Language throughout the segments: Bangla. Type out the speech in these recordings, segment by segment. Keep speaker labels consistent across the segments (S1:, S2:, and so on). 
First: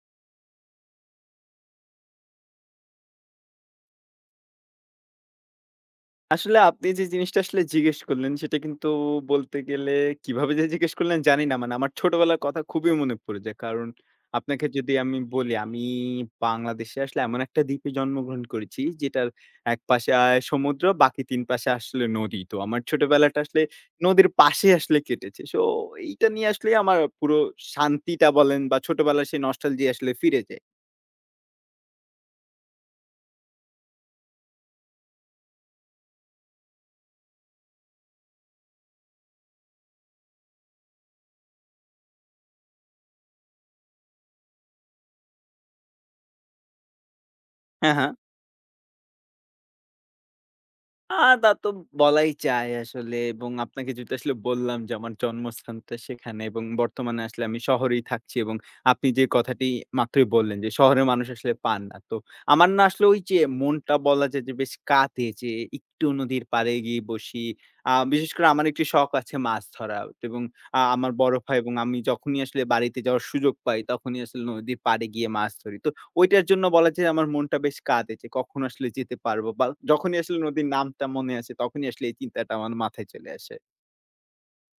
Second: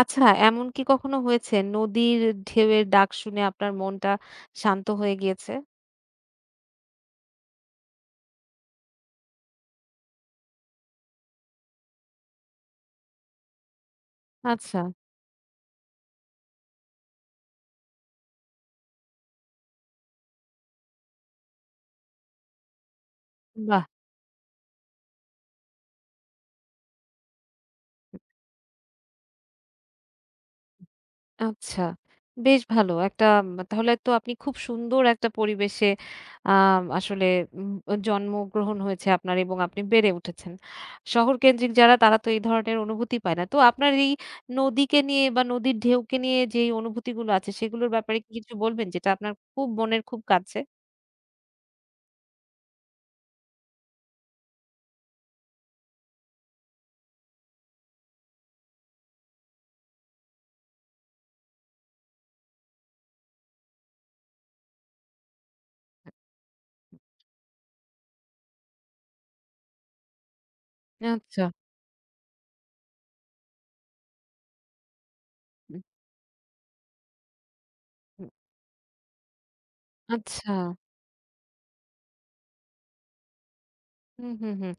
S1: আচ্ছা, এমন কি কখনো হয়েছে নদীর ঢেউয়ের ডাক শুনে আপনার মনটা শান্ত হয়ে গিয়েছে?
S2: আসলে আপনি যে জিনিসটা আসলে জিজ্ঞেস করলেন, সেটা কিন্তু বলতে গেলে কিভাবে যে জিজ্ঞেস করলেন জানি না। মানে আমার ছোটবেলার কথা খুবই মনে পড়ে যায়। কারণ আপনাকে
S1: আচ্ছা,
S2: যদি আমি বলি, আমি বাংলাদেশে আসলে এমন একটা দ্বীপে জন্মগ্রহণ করেছি, যেটার একপাশে সমুদ্র, বাকি ৩ পাশে আসলে নদী। তো আমার ছোটবেলাটা আসলে
S1: বাহ!
S2: নদীর পাশে আসলে কেটেছে। সো এইটা নিয়ে আসলে আমার পুরো শান্তিটা বলেন বা ছোটবেলার সেই নস্টালজি আসলে ফিরে যায়।
S1: আচ্ছা, বেশ ভালো। একটা তাহলে তো আপনি খুব সুন্দর একটা পরিবেশে আ আসলে উম জন্মগ্রহণ হয়েছে আপনার এবং আপনি বেড়ে উঠেছেন। শহরকেন্দ্রিক যারা তারা তো এই ধরনের অনুভূতি পায় না। তো আপনার এই নদীকে নিয়ে বা নদীর ঢেউকে নিয়ে যেই অনুভূতিগুলো আছে সেগুলোর
S2: হ্যাঁ, হ্যাঁ।
S1: ব্যাপারে কি কিছু বলবেন যেটা আপনার খুব মনের খুব কাছে?
S2: আ তা তো বলাই যায় আসলে এবং আপনাকে যেহেতু আসলে বললাম যে আমার জন্মস্থানটা সেখানে এবং বর্তমানে আসলে আমি শহরেই থাকছি এবং আপনি যে কথাটি মাত্রই বললেন যে শহরের মানুষ আসলে পান না। তো আমার না আসলে ওই যে মনটা বলা যায় যে বেশ কাঁদে যে একটু নদীর পাড়ে গিয়ে বসি। বিশেষ করে আমার একটি শখ আছে মাছ ধরা, এবং আমার বড়
S1: আচ্ছা,
S2: ভাই এবং আমি যখনই আসলে বাড়িতে যাওয়ার সুযোগ পাই তখনই আসলে নদীর পাড়ে গিয়ে মাছ ধরি।
S1: হুম,
S2: তো ওইটার জন্য বলা যায় আমার মনটা বেশ কাঁদে
S1: হুম,
S2: যে কখন আসলে যেতে পারবো বা যখনই আসলে
S1: আচ্ছা।
S2: নদীর নামটা মনে আসে তখনই আসলে এই চিন্তাটা আমার মাথায় চলে আসে।
S1: হুম, হুম, হুম।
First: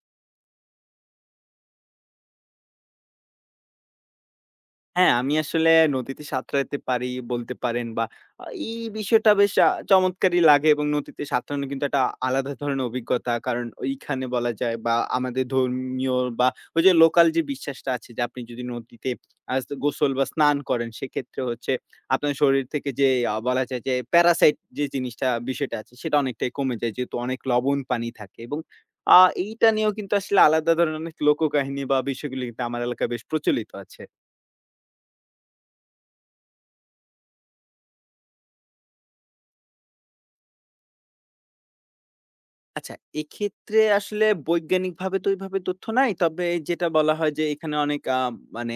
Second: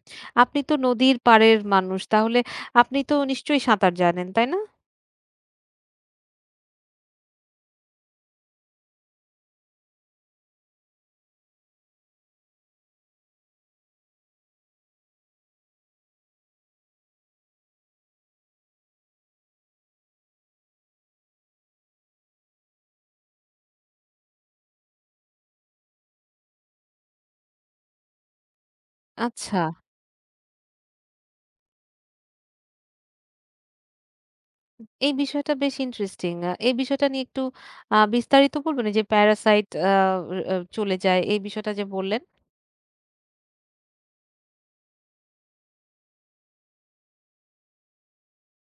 S1: আপনি তো নদীর পাড়ের মানুষ। তাহলে আপনি তো নিশ্চয়ই সাঁতার জানেন, তাই না?
S2: হ্যাঁ, আমি আসলে নদীতে সাঁতরাইতে পারি বলতে পারেন বা আ এই বিষয়টা বেশ চমৎকারই লাগে, এবং নদীতে সাঁতরানো কিন্তু একটা আলাদা ধরনের অভিজ্ঞতা। কারণ ওইখানে বলা যায় বা আমাদের ধর্মীয় বা ওই যে লোকাল যে বিশ্বাসটা আছে যে আপনি যদি নদীতে গোসল বা স্নান করেন সেক্ষেত্রে হচ্ছে আপনার শরীর থেকে যে বলা যায় যে প্যারাসাইট যে জিনিসটা বিষয়টা আছে সেটা অনেকটাই কমে যায়। যেহেতু অনেক লবণ পানি থাকে, এবং আ
S1: আচ্ছা।
S2: এইটা নিয়েও কিন্তু আসলে আলাদা ধরনের অনেক লোককাহিনী বা বিষয়গুলি কিন্তু আমার এলাকায় বেশ প্রচলিত আছে।
S1: এই বিষয়টা বেশ ইন্টারেস্টিং। এই বিষয়টা নিয়ে একটু বিস্তারিত বলবেন? এই যে প্যারাসাইট আ আ চলে যায় এই বিষয়টা যে বললেন?
S2: আচ্ছা, এক্ষেত্রে আসলে বৈজ্ঞানিকভাবে তো ওইভাবে তথ্য নাই। তবে যেটা বলা হয় যে এখানে অনেক মানে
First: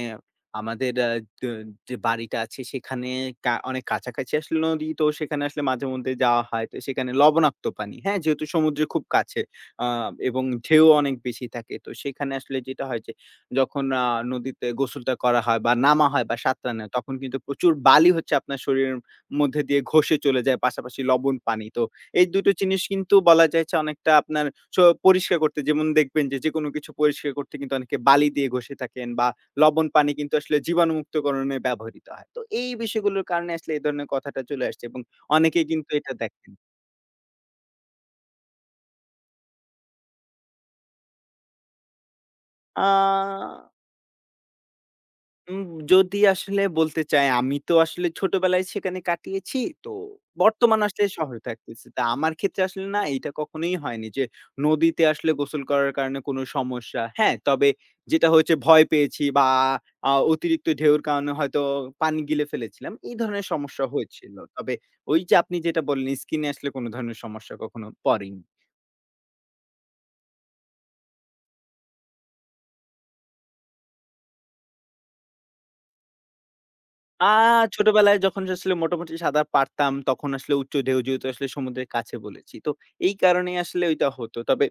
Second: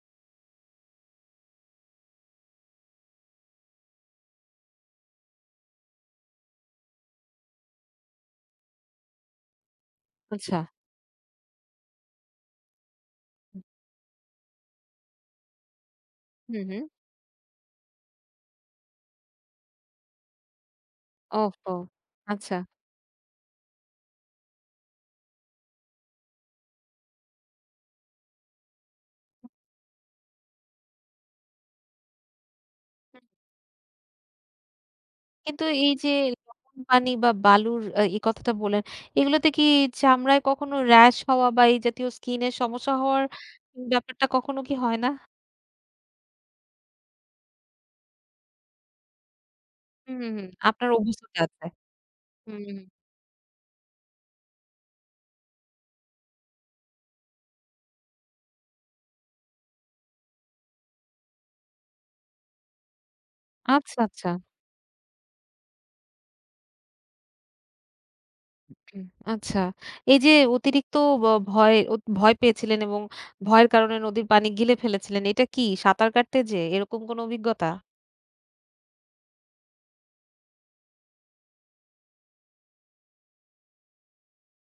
S2: আমাদের আ দ যে বাড়িটা আছে সেখানে অনেক কাছাকাছি আসলে নদী। তো সেখানে আসলে মাঝেমধ্যে যাওয়া হয়। তো সেখানে লবণাক্ত পানি, হ্যাঁ? যেহেতু সমুদ্রের খুব কাছে, আ এবং
S1: আচ্ছা।
S2: ঢেউ অনেক বেশি থাকে। তো সেখানে আসলে যেটা হয় যে যখন নদীতে গোসলটা করা হয় বা নামা হয় বা
S1: হুম,
S2: সাঁতরা
S1: হুম।
S2: নেয়, তখন কিন্তু প্রচুর বালি হচ্ছে আপনার শরীরের মধ্যে দিয়ে ঘষে চলে যায়, পাশাপাশি লবণ পানি।
S1: ওহহো!
S2: তো এই দুটো
S1: আচ্ছা।
S2: জিনিস কিন্তু বলা যায় যে অনেকটা আপনার স পরিষ্কার করতে যেমন দেখবেন যে, যেকোনো কিছু পরিষ্কার করতে কিন্তু অনেকে বালি দিয়ে ঘষে থাকেন বা লবণ পানি কিন্তু আসলে জীবাণুমুক্তকরণে ব্যবহৃত হয়। তো এই বিষয়গুলোর কারণে আসলে এই ধরনের কথাটা চলে আসছে এবং
S1: কিন্তু
S2: অনেকেই কিন্তু
S1: এই যে
S2: এটা দেখেন।
S1: লবণ পানি বা বালুর এই কথাটা বললেন, এগুলোতে কি চামড়ায় কখনো র‍্যাশ হওয়া বা এই জাতীয় স্কিনের
S2: আ
S1: সমস্যা হওয়ার ব্যাপারটা কখনো কি হয় না?
S2: উম যদি আসলে বলতে চাই, আমি তো আসলে ছোটবেলায় সেখানে কাটিয়েছি। তো
S1: হুম, হুম, হুম।
S2: বর্তমান
S1: আপনার
S2: আসলে
S1: অভিজ্ঞতা
S2: শহরে
S1: আছে।
S2: থাকতেছি। তা আমার ক্ষেত্রে
S1: হুম।
S2: আসলে না এইটা কখনোই হয়নি যে নদীতে আসলে গোসল করার কারণে কোনো সমস্যা। হ্যাঁ, তবে যেটা হয়েছে ভয় পেয়েছি বা অতিরিক্ত ঢেউর কারণে হয়তো পানি গিলে ফেলেছিলাম। এই ধরনের সমস্যা
S1: আচ্ছা, আচ্ছা।
S2: হয়েছিল। তবে ওই যে আপনি যেটা বললেন, স্কিন এ আসলে কোনো ধরনের সমস্যা কখনো পড়েনি।
S1: হুম, আচ্ছা। এই যে অতিরিক্ত ব ভয় পেয়েছিলেন এবং ভয়ের কারণে নদীর পানি গিলে ফেলেছিলেন। এটা কি সাঁতার কাটতে যেয়ে এরকম কোনো
S2: আ
S1: অভিজ্ঞতা?
S2: ছোটবেলায় যখন আসলে মোটামুটি সাঁতার পারতাম, তখন আসলে উচ্চ ঢেউ, যেহেতু আসলে সমুদ্রের কাছে বলেছি। তো এই কারণেই আসলে ওইটা হতো। তবে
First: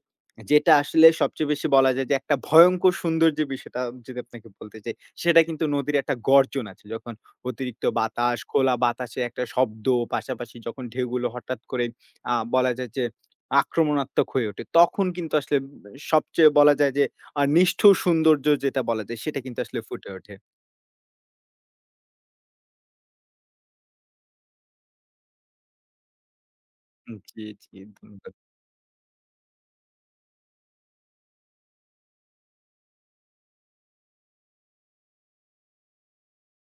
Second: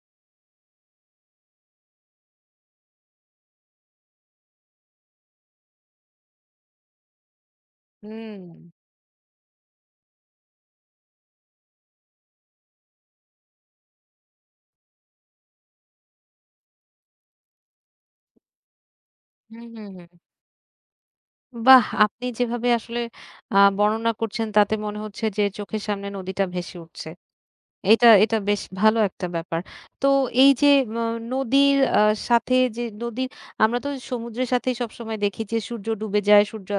S2: যেটা আসলে সবচেয়ে বেশি বলা যায় যে একটা ভয়ংকর সুন্দর যে বিষয়টা যদি আপনাকে বলতে চাই, সেটা কিন্তু নদীর একটা গর্জন আছে। যখন অতিরিক্ত বাতাস,
S1: হুম।
S2: খোলা বাতাসে একটা শব্দ, পাশাপাশি যখন ঢেউগুলো হঠাৎ করে বলা যায় যে আক্রমণাত্মক হয়ে ওঠে, তখন কিন্তু আসলে সবচেয়ে বলা যায় যে নিষ্ঠুর সৌন্দর্য যেটা বলা যায়, সেটা কিন্তু
S1: হুম,
S2: আসলে
S1: হুম, হুম।
S2: ফুটে ওঠে।
S1: বাহ! আপনি যেভাবে আসলে বর্ণনা করছেন তাতে মনে হচ্ছে যে চোখের সামনে নদীটা ভেসে উঠছে।
S2: জি, জি।
S1: এটা,
S2: ধন্যবাদ।
S1: এটা বেশ ভালো একটা ব্যাপার। তো এই যে ম নদীর আ নদীর আমরা তো সমুদ্রের সাথেই সবসময় দেখি যে সূর্য ডুবে যায়, সূর্য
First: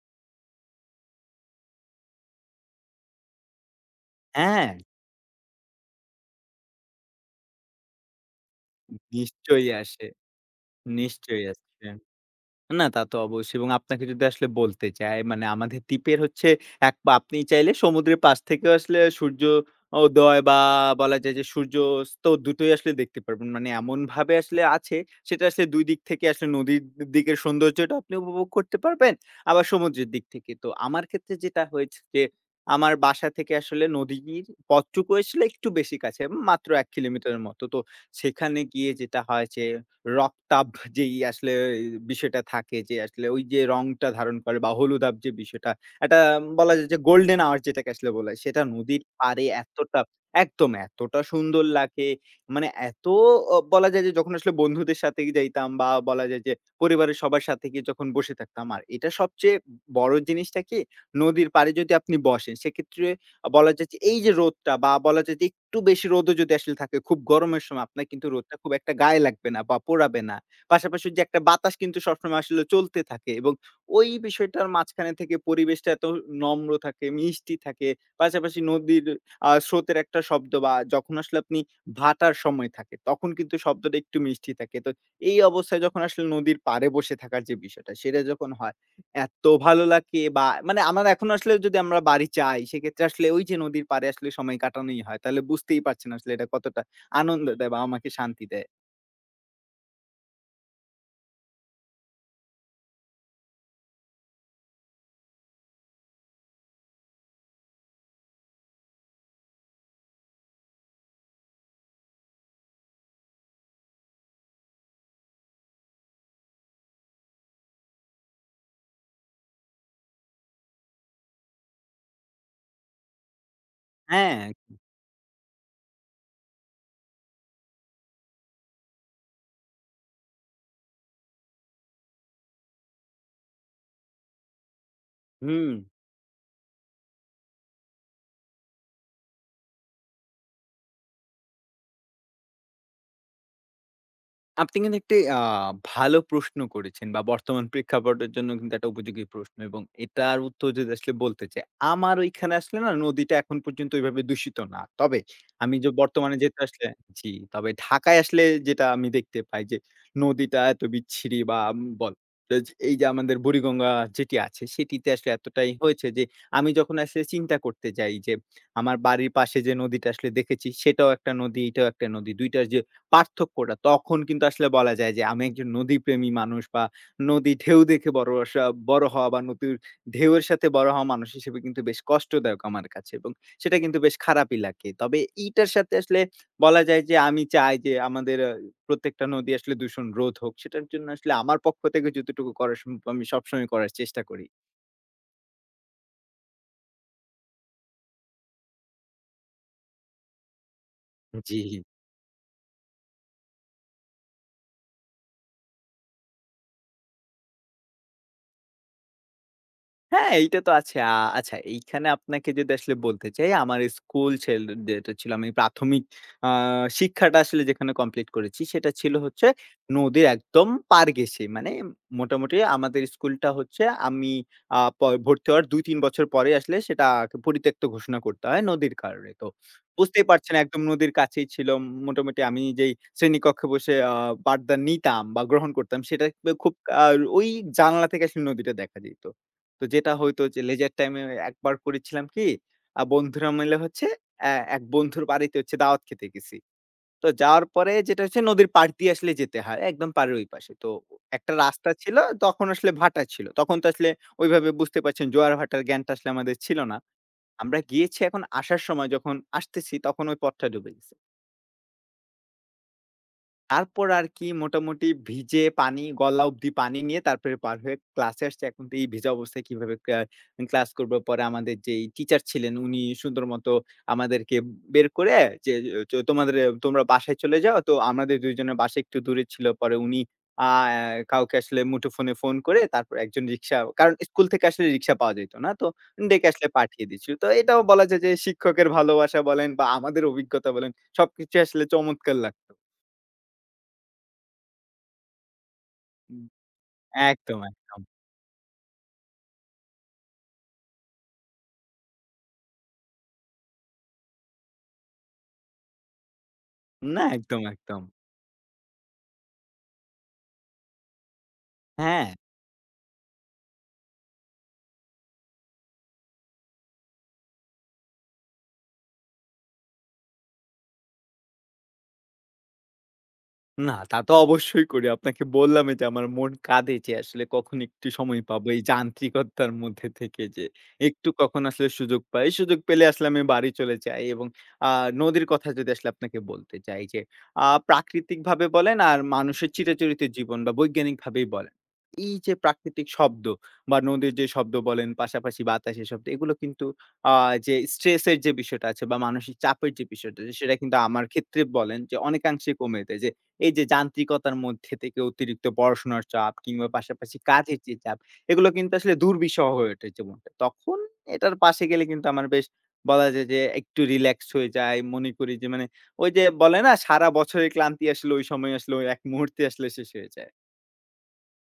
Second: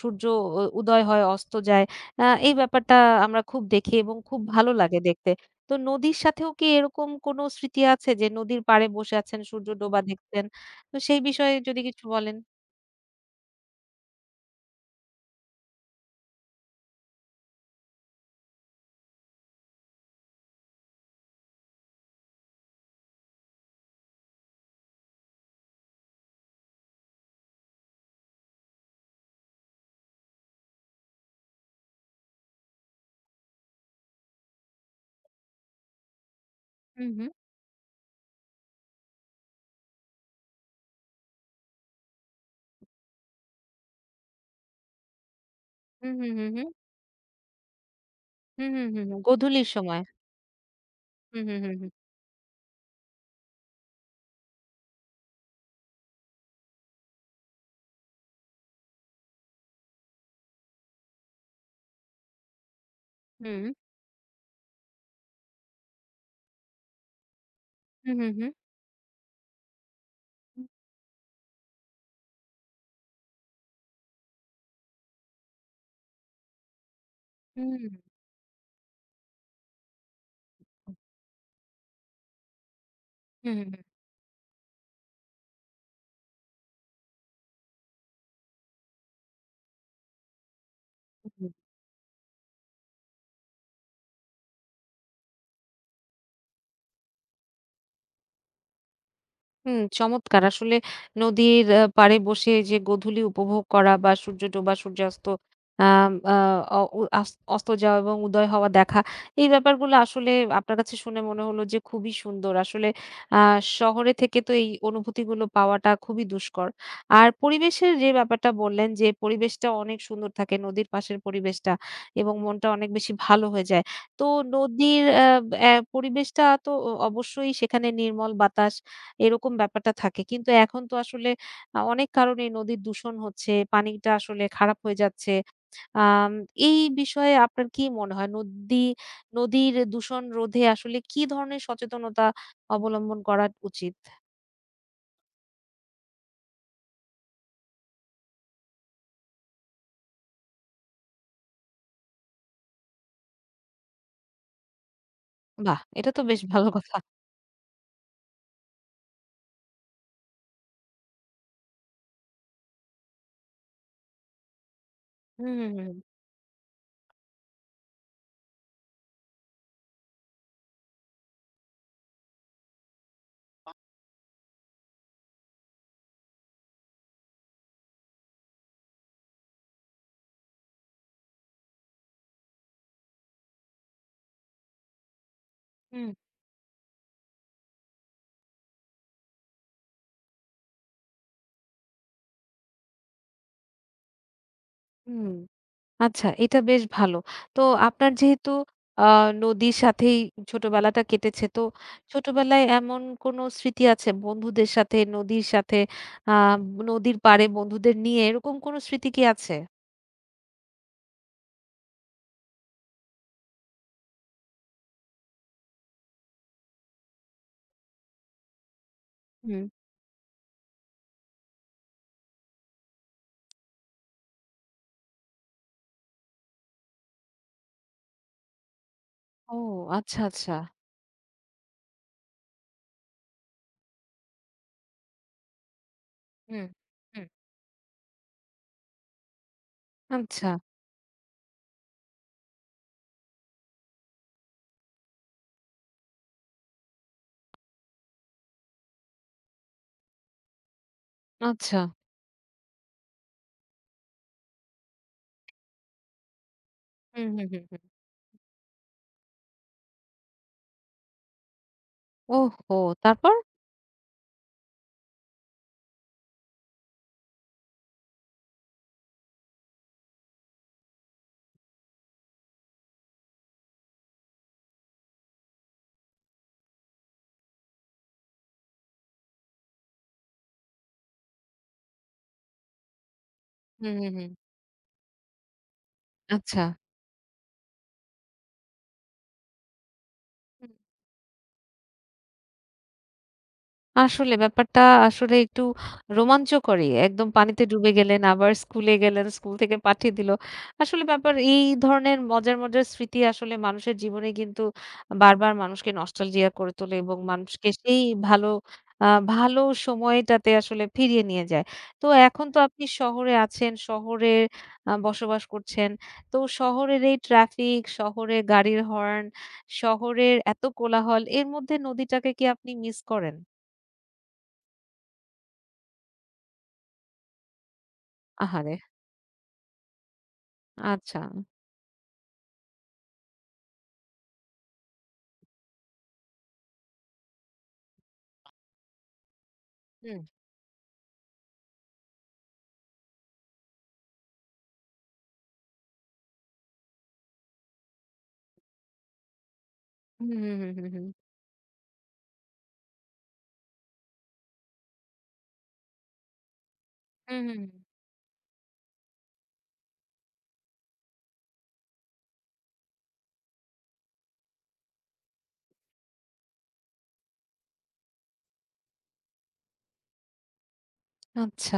S1: সূর্য উদয় হয়, অস্ত যায়। এই ব্যাপারটা আমরা খুব দেখি এবং খুব ভালো
S2: হ্যাঁ,
S1: লাগে দেখতে। তো নদীর সাথেও কি এরকম কোনো স্মৃতি আছে যে নদীর পাড়ে বসে আছেন, সূর্য
S2: নিশ্চয়ই
S1: ডোবা
S2: আসে,
S1: দেখছেন? তো সেই
S2: নিশ্চয়ই
S1: বিষয়ে যদি
S2: আসছে।
S1: কিছু বলেন?
S2: না, তা তো অবশ্যই, এবং আপনাকে যদি আসলে বলতে চাই, মানে আমাদের দ্বীপের হচ্ছে এক পা আপনি চাইলে সমুদ্রের পাশ থেকেও আসলে সূর্যোদয় বা বলা যায় যে সূর্যাস্ত দুটোই আসলে দেখতে পারবেন। মানে এমনভাবে আসলে আছে, সেটা আসলে ২ দিক থেকে আসলে নদীর দিকের সৌন্দর্যটা আপনি উপভোগ করতে পারবেন, আবার সমুদ্রের দিক থেকে। তো আমার ক্ষেত্রে যেটা হয়েছে যে আমার বাসা থেকে আসলে নদীর পথটুকু আসলে একটু বেশি কাছে, মাত্র ১
S1: হুম, হুম।
S2: কিলোমিটারের মতো। তো সেখানে গিয়ে যেটা হয় যে রক্তাভ যেই আসলে বিষয়টা থাকে যে আসলে ওই যে রংটা ধারণ করে বা হলুদাভ যে বিষয়টা,
S1: হুম,
S2: একটা
S1: হুম, হুম, হুম।
S2: বলা যায় যে গোল্ডেন আওয়ার যেটাকে আসলে বলে সেটা
S1: হুম, হুম,
S2: নদীর
S1: হুম, হুম।
S2: পাড়ে
S1: গোধূলির
S2: এতটা,
S1: সময়।
S2: একদম এতটা
S1: হুম, হুম,
S2: সুন্দর
S1: হুম, হুম।
S2: লাগে। মানে এত বলা যায় যে যখন আসলে বন্ধুদের সাথে যাইতাম বা বলা যায় যে পরিবারের সবার সাথে গিয়ে যখন বসে থাকতাম, আর এটা সবচেয়ে বড় জিনিসটা কি, নদীর পাড়ে যদি আপনি বসেন সেক্ষেত্রে
S1: হুম।
S2: বলা যায় যে এই যে রোদটা বা বলা যায় যে একটু বেশি রোদও যদি আসলে থাকে, খুব গরমের সময় আপনার
S1: হুম,
S2: কিন্তু
S1: হুম, হুম।
S2: রোদটা খুব একটা গায়ে লাগবে না বা পোড়াবে না।
S1: হুম,
S2: পাশাপাশি যে একটা বাতাস কিন্তু সবসময় আসলে চলতে থাকে এবং ওই বিষয়টার মাঝখানে থেকে পরিবেশটা এত নম্র থাকে, মিষ্টি
S1: হুম,
S2: থাকে।
S1: হুম।
S2: পাশাপাশি নদীর স্রোতের একটা শব্দ বা যখন আসলে আপনি ভাটার সময় থাকে, তখন
S1: হুম,
S2: কিন্তু
S1: হুম,
S2: শব্দটা একটু মিষ্টি থাকে। তো এই অবস্থায় যখন আসলে নদীর পাড়ে বসে থাকার যে বিষয়টা, সেটা যখন হয় এত ভালো লাগে বা মানে আমার এখনো
S1: হুম।
S2: আসলে যদি আমরা বাড়ি যাই, সেক্ষেত্রে আসলে ওই যে নদীর পাড়ে আসলে সময় কাটানোই হয়। তাহলে বুঝতেই পারছেন আসলে এটা কতটা আনন্দ দেয় বা আমাকে শান্তি দেয়।
S1: হুম, চমৎকার। আসলে নদীর পাড়ে বসে যে গোধূলি উপভোগ করা বা সূর্য ডোবা, সূর্যাস্ত আম আ অ উ আস অস্ত যাওয়া এবং উদয় হওয়া দেখা। এই ব্যাপারগুলো আসলে আপনার কাছে শুনে মনে হলো যে খুবই সুন্দর। আসলে আ শহরে থেকে তো এই অনুভূতিগুলো পাওয়াটা খুবই দুষ্কর। আর পরিবেশের যে ব্যাপারটা বললেন যে পরিবেশটা অনেক সুন্দর থাকে নদীর পাশের পরিবেশটা এবং মনটা অনেক বেশি ভালো হয়ে যায়। তো
S2: হ্যাঁ,
S1: নদীর আ অ্যা পরিবেশটা তো অবশ্যই সেখানে নির্মল বাতাস এরকম ব্যাপারটা থাকে। কিন্তু এখন তো আসলে অনেক কারণে নদীর দূষণ হচ্ছে, পানিটা আসলে খারাপ হয়ে যাচ্ছে।
S2: হুম।
S1: আম এই বিষয়ে আপনার কি মনে হয়? নদীর দূষণ রোধে আসলে কি ধরনের সচেতনতা অবলম্বন করা উচিত?
S2: আপনি কিন্তু একটি ভালো প্রশ্ন করেছেন বা বর্তমান প্রেক্ষাপটের জন্য কিন্তু একটা উপযোগী প্রশ্ন, এবং এটার উত্তর যদি আসলে বলতে চাই, আমার ওইখানে আসলে না নদীটা এখন পর্যন্ত ওইভাবে দূষিত না। তবে আমি
S1: বাহ!
S2: যে
S1: এটা তো
S2: বর্তমানে
S1: বেশ
S2: যেহেতু
S1: ভালো
S2: আসলে,
S1: কথা।
S2: জি, তবে ঢাকায় আসলে যেটা আমি দেখতে পাই যে নদীটা এত বিচ্ছিরি বা আম বল এই যে আমাদের বুড়িগঙ্গা যেটি আছে সেটিতে আসলে
S1: হুম, হুম,
S2: এতটাই
S1: হুম,
S2: হয়েছে যে আমি যখন আসলে চিন্তা করতে যাই যে আমার বাড়ির পাশে যে নদীটা আসলে দেখেছি সেটাও একটা নদী, এটাও একটা নদী। ২ টার যে পার্থক্যটা তখন কিন্তু আসলে বলা যায় যে আমি একজন নদীপ্রেমী মানুষ বা নদী ঢেউ দেখে বড় বড় হওয়া বা নদীর ঢেউয়ের সাথে বড় হওয়া মানুষ হিসেবে কিন্তু বেশ কষ্টদায়ক আমার কাছে, এবং সেটা কিন্তু বেশ খারাপই লাগে। তবে এইটার সাথে
S1: হুম,
S2: আসলে বলা যায় যে আমি চাই যে আমাদের প্রত্যেকটা নদী আসলে দূষণ রোধ হোক। সেটার জন্য আসলে আমার পক্ষ থেকে যতটুকু করা সম্ভব আমি সবসময় করার চেষ্টা করি।
S1: হুম। আচ্ছা, এটা বেশ ভালো। তো আপনার যেহেতু আ নদীর সাথেই ছোটবেলাটা কেটেছে,
S2: জি।
S1: তো ছোটবেলায় এমন কোনো স্মৃতি আছে বন্ধুদের সাথে, নদীর সাথে, আ নদীর পাড়ে বন্ধুদের নিয়ে এরকম কোনো স্মৃতি কি আছে?
S2: হ্যাঁ, এইটা তো আছে। আচ্ছা, এইখানে আপনাকে যদি আসলে বলতে চাই, আমার স্কুল ছিল, যেটা ছিল, আমি প্রাথমিক আ শিক্ষাটা আসলে যেখানে কমপ্লিট করেছি, সেটা ছিল হচ্ছে
S1: হুম।
S2: নদীর একদম পার ঘেঁষে। মানে মোটামুটি আমাদের স্কুলটা হচ্ছে আমি আ প ভর্তি হওয়ার ২-৩ বছর পরে আসলে সেটা পরিত্যক্ত ঘোষণা করতে হয় নদীর কারণে। তো
S1: ও আচ্ছা,
S2: বুঝতেই পারছেন
S1: আচ্ছা।
S2: একদম নদীর কাছেই ছিল। মোটামুটি আমি যেই শ্রেণীকক্ষে বসে পাঠদান নিতাম বা গ্রহণ করতাম, সেটা
S1: হুম,
S2: খুব আ
S1: হুম।
S2: ওই জানালা থেকে আসলে নদীটা দেখা যেত। তো যেটা হইতো
S1: আচ্ছা,
S2: যে লেজার টাইমে একবার করেছিলাম কি, বন্ধুরা মিলে হচ্ছে এক বন্ধুর বাড়িতে হচ্ছে দাওয়াত খেতে গেছি। তো যাওয়ার পরে যেটা হচ্ছে নদীর পাড় দিয়ে আসলে যেতে হয়, একদম পাড়ের ওই পাশে। তো একটা
S1: আচ্ছা।
S2: রাস্তা ছিল, তখন আসলে ভাটা ছিল। তখন তো আসলে ওইভাবে বুঝতে পারছেন জোয়ার ভাটার জ্ঞানটা আসলে আমাদের ছিল না।
S1: হুম, হুম, হুম,
S2: আমরা
S1: হুম।
S2: গিয়েছি, এখন আসার সময় যখন আসতেছি তখন ওই পথটা ডুবে গেছে।
S1: ওহহো! তারপর?
S2: তারপর আর কি, মোটামুটি ভিজে, পানি গলা অব্দি পানি নিয়ে তারপরে পার হয়ে ক্লাসে আসছি। এখন তো এই ভিজা অবস্থায় কিভাবে ক্লাস করব? পরে আমাদের যেই টিচার ছিলেন, উনি সুন্দর মতো আমাদেরকে বের করে যে, চ "তোমাদের তোমরা বাসায় চলে যাও।" তো আমাদের ২ জনের বাসা একটু দূরে ছিল। পরে উনি আ কাউকে আসলে মুঠোফোনে ফোন করে, তারপর একজন রিক্সা,
S1: হুম,
S2: কারণ
S1: হুম, হুম।
S2: স্কুল থেকে আসলে রিক্সা পাওয়া যেত না। তো ডেকে
S1: আচ্ছা।
S2: আসলে পাঠিয়ে দিচ্ছিল। তো এটাও বলা যায় যে শিক্ষকের ভালোবাসা বলেন বা আমাদের অভিজ্ঞতা বলেন, সবকিছু আসলে চমৎকার লাগতো।
S1: আসলে ব্যাপারটা আসলে একটু রোমাঞ্চকরই। একদম
S2: একদম,
S1: পানিতে ডুবে
S2: একদম।
S1: গেলেন, আবার স্কুলে গেলেন, স্কুল থেকে পাঠিয়ে দিল। আসলে ব্যাপার এই ধরনের মজার, মজার স্মৃতি আসলে মানুষের জীবনে কিন্তু বারবার মানুষকে নস্টালজিয়া করে তোলে এবং
S2: না, একদম,
S1: মানুষকে সেই
S2: একদম।
S1: ভালো আ ভালো সময়টাতে আসলে ফিরিয়ে নিয়ে যায়। তো
S2: হ্যাঁ,
S1: এখন
S2: হুম।
S1: তো আপনি শহরে আছেন, শহরে বসবাস করছেন। তো শহরের এই ট্রাফিক, শহরে গাড়ির হর্ন, শহরের এত কোলাহল এর মধ্যে নদীটাকে কি আপনি মিস করেন?
S2: না, তা তো অবশ্যই করি। আপনাকে বললামই যে আমার মন কাঁদে যে আসলে কখন একটু সময় পাবো
S1: আহারে!
S2: এই যান্ত্রিকতার মধ্যে থেকে, যে
S1: আচ্ছা।
S2: একটু কখন আসলে সুযোগ পাই। সুযোগ পেলে আসলে আমি বাড়ি চলে যাই, এবং আ নদীর কথা যদি আসলে আপনাকে বলতে চাই যে প্রাকৃতিকভাবে বলেন আর মানুষের
S1: হুম।
S2: চিরাচরিত জীবন বা বৈজ্ঞানিকভাবেই বলেন। এই যে প্রাকৃতিক শব্দ বা নদীর যে শব্দ বলেন, পাশাপাশি বাতাসের শব্দ, এগুলো কিন্তু আ যে স্ট্রেস এর যে বিষয়টা আছে বা মানসিক চাপের যে
S1: হুম,
S2: বিষয়টা আছে,
S1: হুম, হুম,
S2: সেটা
S1: হুম,
S2: কিন্তু
S1: হুম।
S2: আমার ক্ষেত্রে বলেন যে অনেকাংশে কমে দেয়। যে এই যে যান্ত্রিকতার মধ্যে থেকে অতিরিক্ত পড়াশোনার চাপ কিংবা পাশাপাশি
S1: হুম, হুম, হুম।
S2: কাজের যে চাপ, এগুলো কিন্তু আসলে দুর্বিষহ হয়ে ওঠে জীবনটা। তখন এটার পাশে গেলে কিন্তু আমার বেশ, বলা যায় যে একটু রিল্যাক্স হয়ে যায়। মনে করি যে মানে ওই যে বলে না সারা বছরের ক্লান্তি আসলে ওই সময় আসলে ওই এক মুহূর্তে আসলে শেষ হয়ে যায়।
S1: আচ্ছা।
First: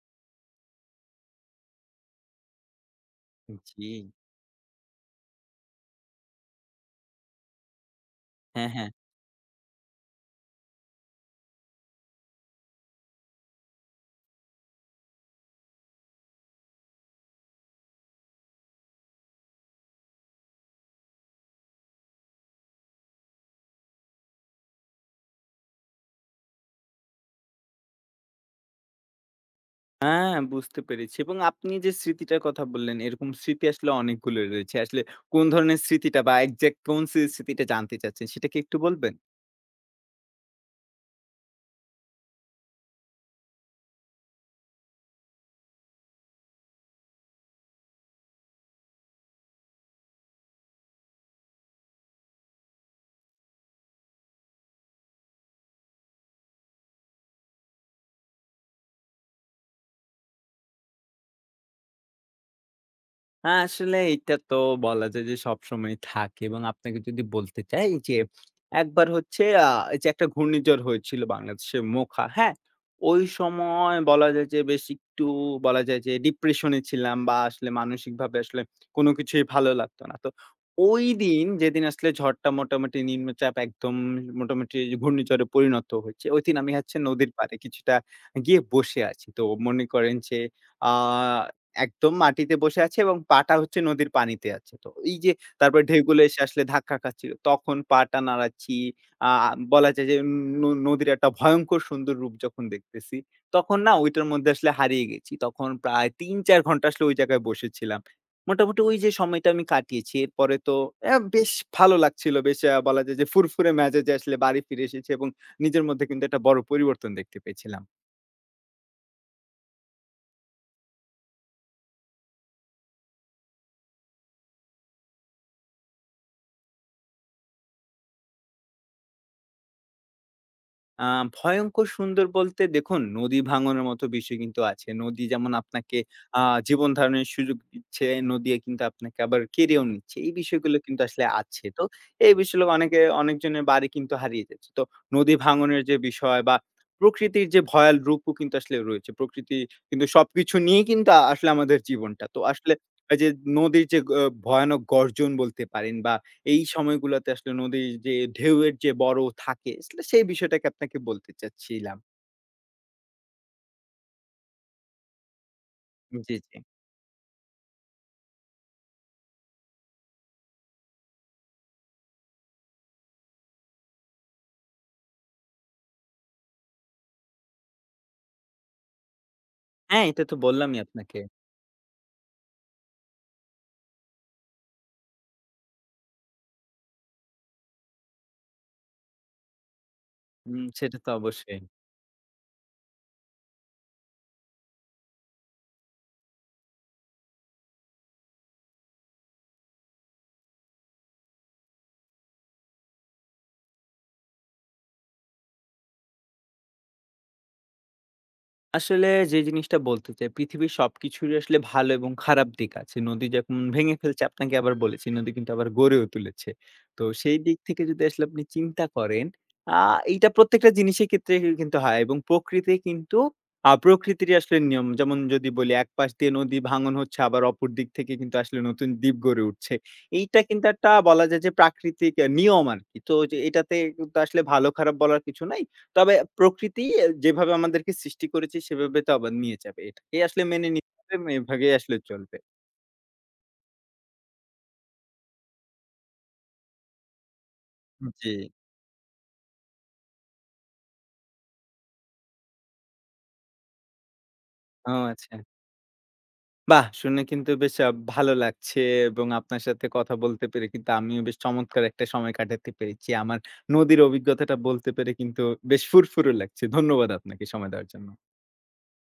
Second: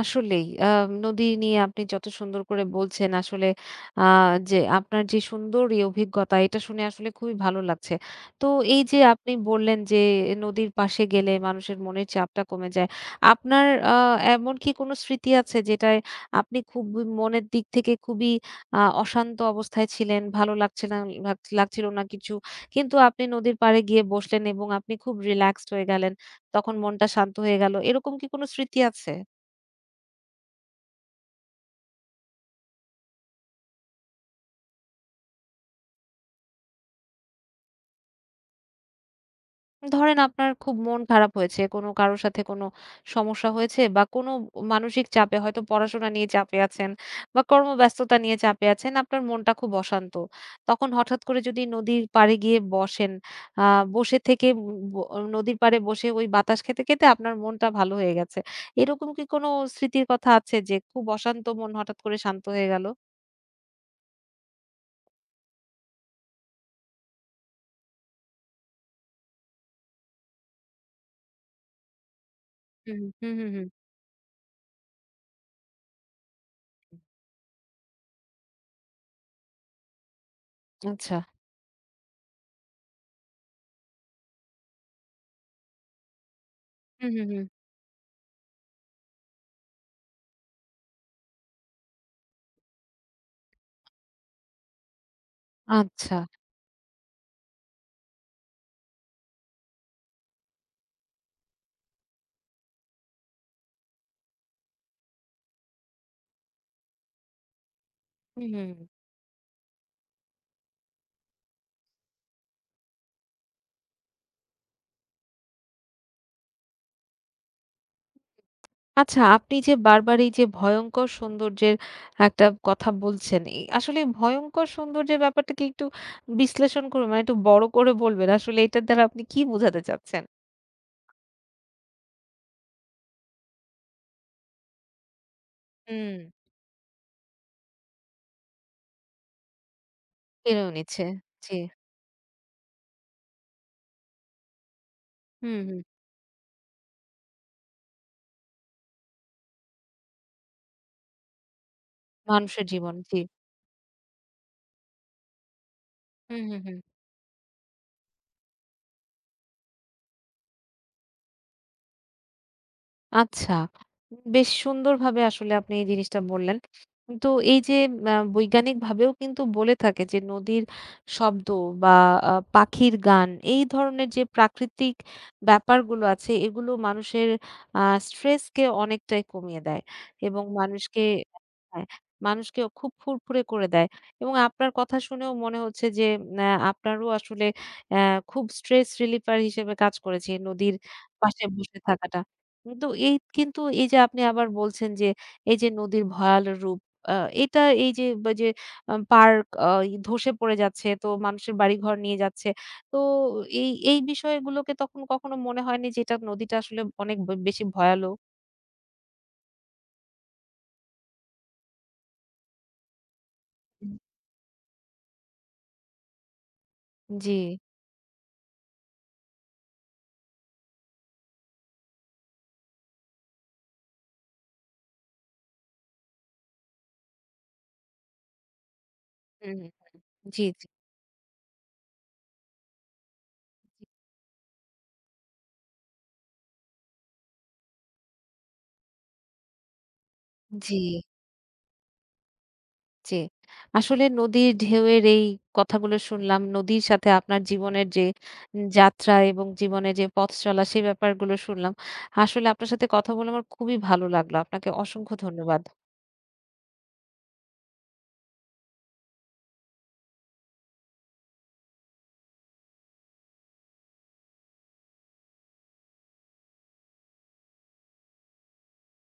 S1: আসলেই নদী নিয়ে আপনি যত সুন্দর করে বলছেন আসলে
S2: জি।
S1: আ যে আপনার যে সুন্দর এই অভিজ্ঞতা এটা শুনে আসলে খুবই ভালো লাগছে। তো
S2: হ্যাঁ,
S1: এই
S2: হ্যাঁ।
S1: যে আপনি বললেন যে নদীর পাশে গেলে মানুষের মনের চাপটা কমে যায়। আপনার আ এমন কি কোনো স্মৃতি আছে যেটায় আপনি খুব মনের দিক থেকে খুবই অশান্ত অবস্থায় ছিলেন, ভালো লাগছে না লাগ লাগছিল না কিছু। কিন্তু আপনি নদীর পাড়ে গিয়ে বসলেন এবং আপনি খুব রিল্যাক্সড হয়ে গেলেন। তখন মনটা শান্ত হয়ে গেল। এরকম কি কোনো স্মৃতি আছে?
S2: হ্যাঁ, বুঝতে পেরেছি, এবং আপনি যে স্মৃতিটার কথা বললেন এরকম স্মৃতি আসলে অনেকগুলো রয়েছে। আসলে কোন ধরনের স্মৃতিটা বা এক্সাক্ট কোন স্মৃতিটা জানতে চাচ্ছেন সেটা কি একটু বলবেন?
S1: ধরেন আপনার খুব মন খারাপ হয়েছে, কোনো কারো সাথে কোনো সমস্যা হয়েছে বা কোনো মানসিক চাপে হয়তো পড়াশোনা নিয়ে চাপে আছেন বা কর্মব্যস্ততা নিয়ে চাপে আছেন, আপনার মনটা খুব অশান্ত। তখন হঠাৎ করে যদি নদীর পাড়ে গিয়ে বসেন, আ বসে থেকে উম ব নদীর পাড়ে বসে ওই বাতাস খেতে, খেতে আপনার মনটা ভালো হয়ে গেছে। এরকম কি কোনো স্মৃতির কথা আছে যে খুব অশান্ত মন হঠাৎ করে শান্ত হয়ে গেল?
S2: হ্যাঁ, আসলে এইটা তো বলা যায় যে সবসময় থাকে, এবং আপনাকে যদি বলতে চাই যে একবার হচ্ছে এই যে একটা ঘূর্ণিঝড় হয়েছিল বাংলাদেশের মোখা, হ্যাঁ?
S1: হুম,
S2: ওই
S1: হুম, হুম, হুম।
S2: সময় বলা যায় যে বেশ একটু বলা যায় যে ডিপ্রেশন এ ছিলাম বা আসলে মানসিকভাবে আসলে কোন কিছুই ভালো লাগতো না। তো
S1: আচ্ছা।
S2: ঐদিন যেদিন আসলে ঝড়টা মোটামুটি নিম্নচাপ, একদম মোটামুটি ঘূর্ণিঝড়ে পরিণত হয়েছে, ঐদিন আমি হচ্ছে
S1: হুম, হুম,
S2: নদীর
S1: হুম।
S2: পাড়ে কিছুটা গিয়ে বসে আছি। তো মনে করেন যে আ একদম মাটিতে বসে আছে এবং পাটা হচ্ছে নদীর পানিতে আছে। তো এই যে তারপরে
S1: আচ্ছা।
S2: ঢেউগুলো এসে আসলে ধাক্কা খাচ্ছিল। তখন পাটা নাড়াচ্ছি। আ বলা যায় যে নদীর একটা ভয়ংকর সুন্দর রূপ যখন দেখতেছি, তখন না ওইটার মধ্যে আসলে হারিয়ে গেছি। তখন প্রায় ৩-৪ ঘন্টা আসলে ওই জায়গায় বসেছিলাম।
S1: হুম।
S2: মোটামুটি ওই যে সময়টা আমি কাটিয়েছি। এরপরে তো বেশ ভালো লাগছিল। বেশ বলা যায় যে ফুরফুরে মেজাজে আসলে বাড়ি ফিরে এসেছি, এবং নিজের মধ্যে কিন্তু একটা বড় পরিবর্তন দেখতে পেয়েছিলাম।
S1: আচ্ছা আপনি যে বারবার এই যে ভয়ংকর সৌন্দর্যের একটা কথা বলছেন, এই আসলে ভয়ংকর সৌন্দর্যের ব্যাপারটাকে একটু বিশ্লেষণ করুন, মানে একটু বড় করে বলবেন। আসলে এটার দ্বারা আপনি কি বোঝাতে চাচ্ছেন?
S2: আ ভয়ংকর সুন্দর বলতে দেখুন, নদী ভাঙনের মতো বিষয় কিন্তু আছে। নদী যেমন আপনাকে
S1: হুম।
S2: আ জীবন ধারণের সুযোগ দিচ্ছে, নদী কিন্তু আপনাকে আবার কেড়েও নিচ্ছে। এই
S1: কেড়েও
S2: বিষয়গুলো কিন্তু
S1: নিচ্ছে।
S2: আসলে
S1: জি।
S2: আছে। তো এই বিষয়গুলো অনেকে অনেকজনের বাড়ি কিন্তু হারিয়ে যাচ্ছে। তো নদী
S1: হুম, হুম।
S2: ভাঙনের যে বিষয় বা প্রকৃতির যে ভয়াল রূপও কিন্তু আসলে রয়েছে। প্রকৃতি কিন্তু সবকিছু নিয়েই কিন্তু আসলে আমাদের জীবনটা। তো
S1: মানুষের
S2: আসলে
S1: জীবন।
S2: এই
S1: জি।
S2: যে নদীর যে ভয়ানক গর্জন বলতে পারেন বা
S1: হুম, হুম,
S2: এই
S1: হুম।
S2: সময়গুলাতে আসলে নদীর যে ঢেউয়ের যে বড় থাকে আসলে সেই বিষয়টাকে আপনাকে বলতে চাচ্ছিলাম।
S1: আচ্ছা। বেশ সুন্দরভাবে আসলে আপনি এই জিনিসটা
S2: জি,
S1: বললেন।
S2: জি।
S1: তো এই যে বৈজ্ঞানিকভাবেও কিন্তু বলে থাকে যে নদীর শব্দ বা পাখির গান এই ধরনের যে প্রাকৃতিক ব্যাপারগুলো আছে এগুলো মানুষের আ স্ট্রেসকে অনেকটাই কমিয়ে দেয়
S2: হ্যাঁ, এটা তো
S1: এবং
S2: বললামই
S1: মানুষকে
S2: আপনাকে।
S1: হ্যাঁ, মানুষকে খুব ফুরফুরে করে দেয় এবং আপনার কথা শুনেও মনে হচ্ছে যে আ আপনারও আসলে অ্যা খুব স্ট্রেস রিলিফার হিসেবে কাজ করেছে
S2: হুম,
S1: নদীর
S2: সেটা তো
S1: পাশে
S2: অবশ্যই।
S1: বসে থাকাটা। কিন্তু এই যে আপনি আবার বলছেন যে এই যে নদীর ভয়াল রূপ আ এটা এই যে বা যে পার্ক ধসে পড়ে যাচ্ছে তো মানুষের বাড়িঘর নিয়ে যাচ্ছে। তো এই এই বিষয়গুলোকে তখন কখনো মনে হয়নি যে এটা নদীটা আসলে অনেক বেশি ভয়ালো?
S2: আসলে যে জিনিসটা বলতে চাই, পৃথিবীর সবকিছুরই আসলে ভালো এবং খারাপ দিক আছে। নদী যখন
S1: হুম।
S2: ভেঙে ফেলছে, আপনাকে আবার বলেছি, নদী কিন্তু আবার গড়েও তুলেছে। তো
S1: জি।
S2: সেই দিক থেকে যদি আসলে আপনি চিন্তা করেন, আ এইটা প্রত্যেকটা জিনিসের ক্ষেত্রে কিন্তু হয়, এবং প্রকৃতি কিন্তু প্রকৃতিরই আসলে নিয়ম। যেমন যদি বলি একপাশ দিয়ে নদী ভাঙন হচ্ছে, আবার অপর দিক থেকে কিন্তু আসলে নতুন দ্বীপ গড়ে
S1: হুম,
S2: উঠছে। এইটা
S1: জি, জি,
S2: কিন্তু একটা বলা যায় যে প্রাকৃতিক নিয়ম আরকি। তো যে এটাতে কিন্তু আসলে ভালো খারাপ বলার কিছু নাই। তবে প্রকৃতি যেভাবে আমাদেরকে সৃষ্টি করেছে সেভাবে তো আবার নিয়ে যাবে। এটাকেই আসলে মেনে
S1: জি।
S2: নিতে হবে এবং এভাবেই আসলে চলবে।
S1: জি। আসলে নদীর ঢেউয়ের এই কথাগুলো শুনলাম। নদীর সাথে আপনার জীবনের যে
S2: জি।
S1: যাত্রা এবং জীবনে যে পথ চলা সেই ব্যাপারগুলো শুনলাম। আসলে আপনার সাথে কথা বলে আমার খুবই ভালো লাগলো। আপনাকে
S2: ও
S1: অসংখ্য
S2: আচ্ছা।
S1: ধন্যবাদ।
S2: বাহ! শুনে কিন্তু বেশ ভালো লাগছে, এবং আপনার সাথে কথা বলতে পেরে কিন্তু আমিও বেশ চমৎকার একটা সময় কাটাতে পেরেছি। আমার নদীর অভিজ্ঞতাটা বলতে পেরে কিন্তু বেশ ফুরফুরে লাগছে। ধন্যবাদ আপনাকে সময় দেওয়ার জন্য।